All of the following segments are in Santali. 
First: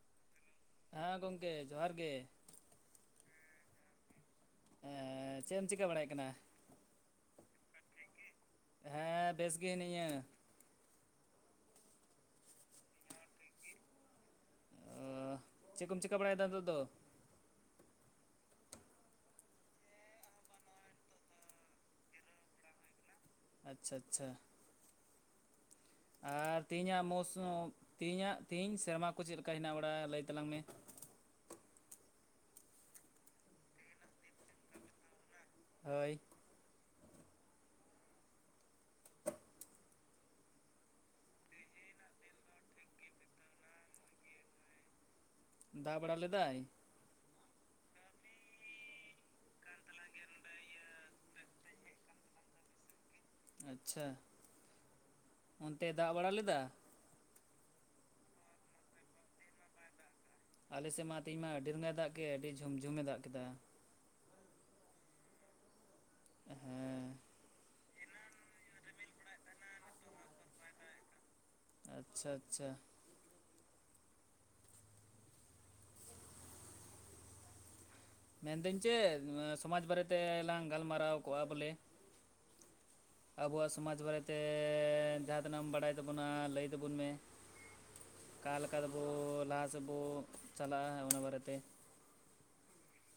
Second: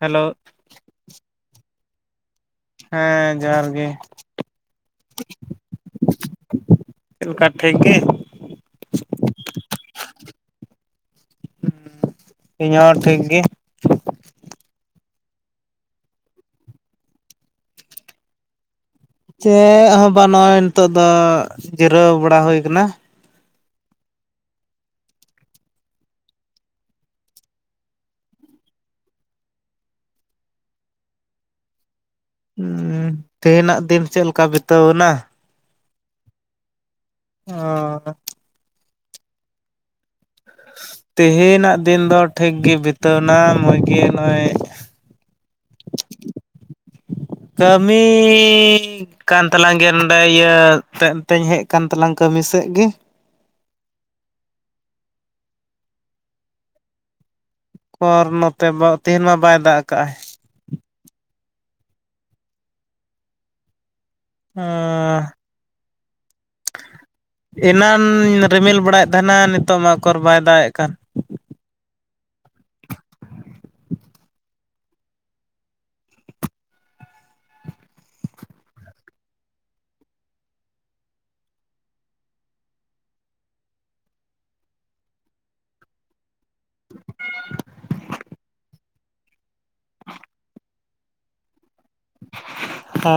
ᱦᱮᱞᱳ ᱦᱮᱸ ᱜᱚᱝᱠᱮ ᱡᱚᱦᱟᱨ ᱜᱮ᱾ ᱦᱮᱸ ᱡᱚᱦᱟᱨ ᱜᱮ᱾ ᱮᱸᱻ ᱪᱮᱫ ᱮᱢ ᱪᱤᱠᱟᱹ ᱵᱟᱲᱟᱭᱮᱫ ᱠᱟᱱᱟ? ᱪᱮᱫ ᱞᱮᱠᱟ ᱴᱷᱤᱠ ᱜᱮ [unintelligible] ᱦᱮᱸ ᱵᱮᱥ ᱜᱮ ᱦᱤᱱᱟᱹᱧᱟᱹ᱾ ᱤᱧ ᱦᱚᱸ ᱴᱷᱤᱠ ᱜᱤ᱾ ᱮᱸᱻ ᱪᱮᱫ ᱠᱚᱢ ᱪᱮᱠᱟ ᱵᱟᱲᱟᱭᱫᱟ ᱱᱤᱛᱚᱜ ᱫᱚ? ᱪᱮᱫ ᱦᱚᱸ ᱵᱟᱝ ᱱᱚᱜᱼᱚᱭ ᱱᱤᱛᱚᱜ ᱫᱚ ᱡᱤᱨᱟᱹᱣ ᱵᱟᱲᱟ ᱦᱳᱭ ᱟᱠᱟᱱᱟ᱾ ᱟᱪᱪᱷᱟ ᱟᱪᱪᱷᱟ ᱟᱨ ᱛᱮᱦᱮᱧᱟᱜ ᱢᱳᱣᱥᱚᱢ ᱛᱮᱦᱮᱧᱟᱜ ᱛᱮᱦᱤᱧ ᱥᱮᱨᱢᱟ ᱠᱚ ᱪᱮᱫ ᱞᱮᱠᱟ ᱦᱮᱱᱟᱜ ᱵᱟᱲᱟᱜ-ᱟ, ᱞᱟᱹᱭ ᱛᱟᱞᱟᱝ ᱢᱮ᱾ ᱦᱩᱸ ᱛᱮᱦᱮᱱ ᱱᱟᱜ ᱫᱤᱱ ᱪᱮᱫ ᱞᱮᱠᱟ ᱵᱤᱛᱟᱹᱣ ᱱᱟ? ᱦᱳᱭ ᱚᱸ ᱛᱮᱦᱮ ᱱᱟᱜ ᱫᱤᱱ ᱫᱚ ᱴᱷᱤᱠ ᱜᱮ ᱵᱤᱛᱟᱹᱣ ᱮᱱᱟ ᱢᱚᱡᱽ ᱜᱮ ᱱᱚᱜᱼᱚᱭ ᱫᱟᱜ ᱵᱟᱲᱟ ᱞᱮᱫᱟᱭ? ᱠᱟᱹᱢᱤ ᱠᱟᱱ ᱛᱟᱞᱟᱝ ᱜᱮᱭᱟ ᱱᱚᱰᱮ ᱤᱭᱟᱹ ᱛᱮᱫ ᱛᱮᱧ ᱦᱮᱡᱼᱼ ᱠᱟᱱ ᱛᱟᱞᱟᱝ ᱠᱟᱹᱢᱤ ᱥᱮᱜ ᱜᱮ ᱟᱪᱪᱷᱟ, ᱚᱱᱛᱮᱭ ᱫᱟᱜ ᱵᱟᱲᱟ ᱞᱮᱫᱟ? ᱯᱚᱨ ᱱᱚᱛᱮ ᱛᱮᱦᱮᱱ ᱢᱟ ᱵᱟᱭ ᱫᱟᱜ ᱟᱠᱟᱜᱼᱟᱭ᱾ ᱟᱞᱮᱥᱮᱫ ᱢᱟ ᱛᱮᱦᱮᱧ ᱢᱟ ᱟᱹᱰᱤ ᱨᱚᱸᱜ ᱮ ᱫᱟᱜ ᱠᱮᱫ ᱟᱹᱰᱤ ᱡᱷᱩᱢ ᱡᱷᱩᱢ ᱮ ᱫᱟᱜ ᱠᱮᱫᱟ᱾ [unintelligible] ᱦᱮᱸ ᱮᱱᱟᱱ ᱨᱤᱢᱤᱞ ᱵᱟᱲᱟᱭᱮᱫ ᱛᱟᱦᱮᱱᱟ ᱱᱤᱛᱚᱜ ᱢᱟ ᱚᱠᱚᱨ ᱵᱟᱭ ᱫᱟᱜᱮᱫ ᱠᱟᱱ᱾ ᱟᱪᱪᱷᱟ ᱟᱪᱪᱷᱟ᱾ ᱢᱮᱱᱫᱟᱹᱧ ᱪᱮᱫ, ᱥᱚᱢᱟᱡᱽ ᱵᱟᱨᱮᱛᱮᱞᱟᱝ ᱜᱟᱞᱢᱟᱨᱟᱣ ᱠᱚᱜᱼᱟ ᱵᱚᱞᱮ ᱟᱵᱚᱣᱟᱜ ᱥᱚᱢᱟᱡᱽ ᱵᱟᱨᱮᱛᱮ ᱡᱟᱦᱟᱸ ᱛᱤᱱᱟᱹᱜ ᱮᱢ ᱵᱟᱲᱟᱭ ᱛᱟᱵᱚᱱᱟ ᱞᱟᱹᱭ [unintelligible] ᱢᱮ [unintelligible] ᱞᱟᱦᱟᱥᱮᱫ ᱵᱚ ᱪᱟᱞᱟᱜᱼᱟ ᱚᱱᱟ ᱵᱟᱨᱮᱛᱮ᱾ ᱚᱻ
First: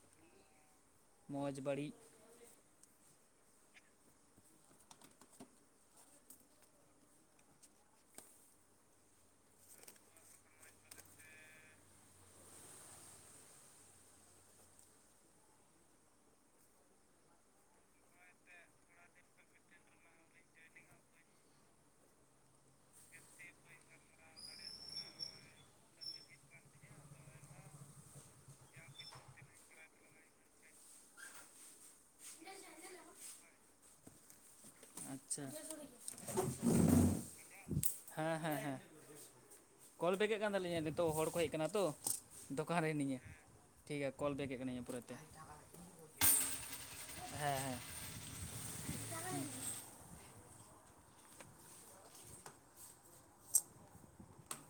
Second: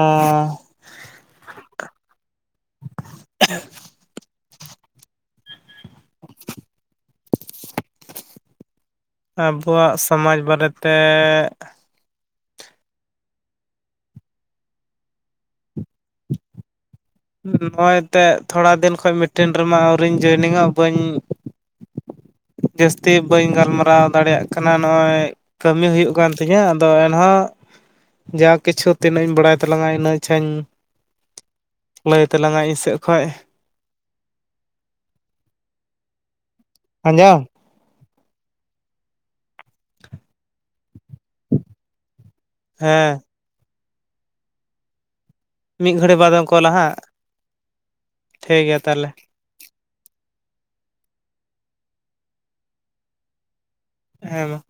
ᱢᱚᱡᱽ ᱵᱟᱹᱲᱤᱡ [unintelligible] [unintelligible] ᱟᱵᱚᱣᱟᱜ ᱥᱚᱢᱟᱡᱽ ᱵᱟᱨᱮ ᱛᱮ [unintelligible] ᱛᱷᱚᱲᱟ ᱫᱤᱱ ᱠᱷᱚᱱ ᱢᱤᱴᱤᱝ ᱨᱮᱢᱟ ᱟᱹᱣᱨᱤᱧ ᱡᱚᱭᱮᱱᱤᱝᱚᱜ ᱵᱟᱹᱧ ᱡᱟᱹᱥᱛᱤ ᱵᱟᱹᱧ ᱜᱟᱞᱢᱟᱨᱟᱣ ᱫᱟᱲᱮᱭᱟᱜ ᱠᱟᱱᱟ ᱱᱚᱜᱼᱚᱭ ᱠᱟᱹᱢᱤ ᱦᱩᱭᱩᱜ ᱠᱟᱱ ᱛᱤᱧᱟᱹ ᱟᱫᱚ ᱮᱱᱦᱚᱸ ᱡᱟ ᱠᱤᱪᱷᱩ ᱛᱤᱱᱟᱹᱜ ᱤᱧ ᱵᱟᱲᱟᱭ ᱛᱟᱞᱟᱝᱟ ᱤᱱᱟᱹ ᱟᱪᱪᱷᱟᱧ ᱞᱟᱹᱭ ᱛᱟᱞᱟᱝᱟ ᱤᱧ ᱥᱮᱫ ᱠᱷᱚᱡ᱾ ᱟᱪᱪᱷᱟ᱾ [unintelligible] ᱟᱸᱡᱟᱣᱼᱼ ᱦᱮᱸ ᱦᱮᱸ ᱦᱮᱸ᱾ ᱠᱚᱞ ᱵᱮᱠ ᱮᱫ ᱠᱟᱱ ᱛᱟᱹᱞᱤᱧᱟ ᱱᱤᱛᱚᱜ ᱦᱚᱲ ᱠᱚ ᱦᱮᱡ ᱠᱟᱱᱟ ᱛᱚ ᱫᱚᱠᱟᱱ ᱨᱮ ᱦᱮᱸ ᱦᱤᱱᱟᱹᱧᱟᱹ। ᱴᱷᱤᱠ ᱜᱮᱭᱟ ᱠᱚᱞ ᱵᱮᱠ ᱮᱫ ᱠᱟᱹᱱᱟᱹᱧ ᱯᱚᱨᱮᱛᱮ। ᱢᱤᱫ ᱜᱷᱟᱹᱲᱤ ᱵᱟᱫᱮᱢ ᱠᱚᱞᱟ ᱦᱟᱸᱜ ᱦᱮᱸ ᱦᱮᱸ ᱴᱷᱤᱠ ᱜᱮᱭᱟ ᱛᱟᱦᱞᱮ। ᱦᱮᱸ ᱢᱟ।